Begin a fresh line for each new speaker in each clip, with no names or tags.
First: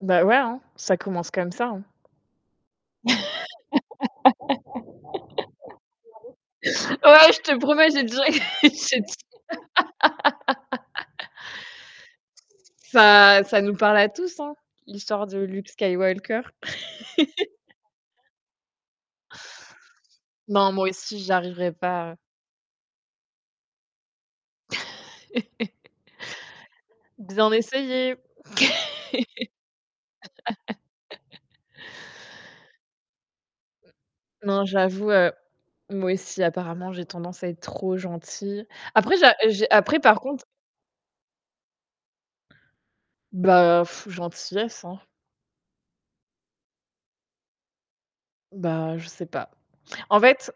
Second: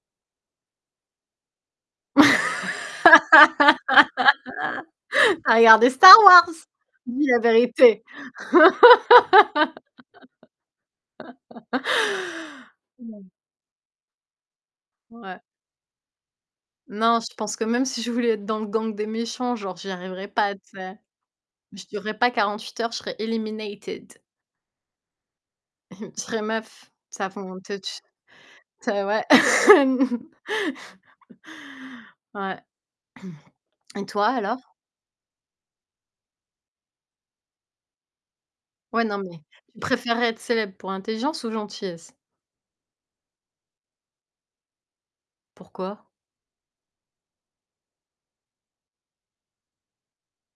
Bah ouais, hein, ça commence comme ça, hein.
Tu as regardé Star Wars? Dis
Ouais, je
la
te promets, j'ai
vérité!
direct j'ai déjà
[unintelligible]
Ça ça nous parle à tous hein, l'histoire de
Ouais.
Luke Skywalker.
Non, je pense que même si je voulais être dans le gang des méchants, genre, j'y arriverai pas, tu
Non, moi
sais?
aussi, j'y arriverai
Je
pas, heu
durerai pas 48 heures, je serais eliminated. Tu serais meuf, ça
Bien
fon te tu
essayé!
ça ouais. Ouais et toi alors?
Non, j'avoue, heu, moi aussi apparemment, j'ai tendance à être trop gentille.
Ouais,
Après,
non
ja
mais
j'ai
tu
après par
préférais être
contre
célèbre pour intelligence ou gentillesse?
Bah, heu, gentillesse, hein.
Pourquoi?
Bah, je sais pas, en fait,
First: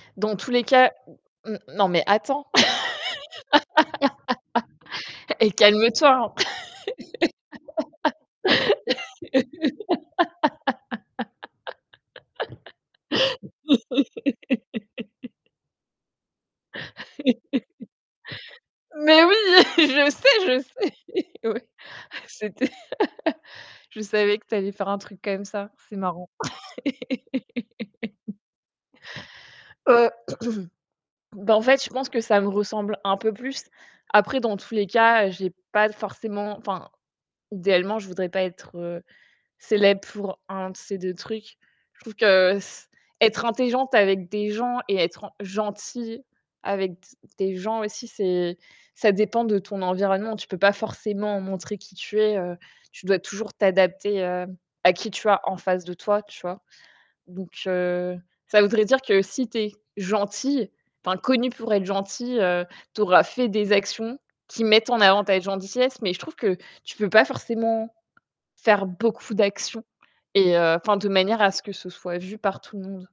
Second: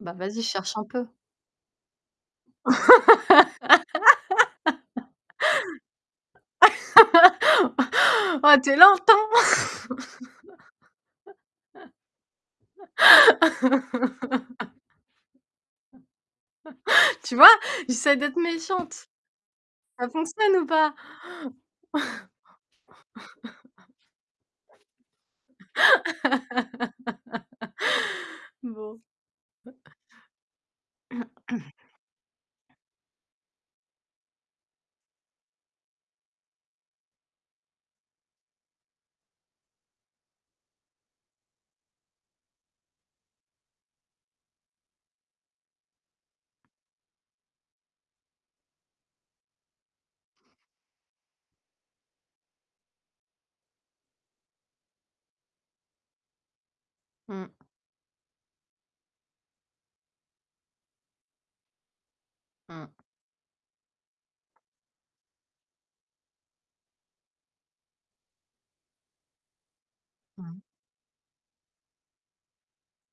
Bah,
dans
vas-y,
tous les
cherche un
cas
peu!
n non mais attends! Eh! Calme-toi, hein.
Waouh, tu es lente, hein! Tu vois, j'essaie d'être méchante!
Mais oui!
Ça
Je sais,
fonctionne
je
ou
sais,
pas?
oui. C'était je savais que tu allais faire un truc quand même ça. C'est marrant.
Bon.
Heu bah, en fait, je pense que ça me ressemble un peu plus. Après, dans tous les cas, heu, j'ai pas forcément, enfin, idéalement, je voudrais pas être, heu, célèbre pour 1 de ces 2 trucs. Je trouve que s être intelligente avec des gens et être en gentille avec d des gens aussi, c'est ça dépend de ton environnement. Tu peux pas forcément montrer qui tu es, heu, tu dois toujours t'adapter, heu, à qui tu as en face de toi, tu vois? Donc
Mmh.
heu, ça voudrait dire que si tu es gentille, enfin connue pour être gentille, heu,
Mmh.
tu auras fait des actions qui mettent en avant ta gentillesse mais je trouve que tu peux pas forcément faire beaucoup d'actions et
Mmh.
heu, enfin, de manière à ce que ce soit vu par tout le monde.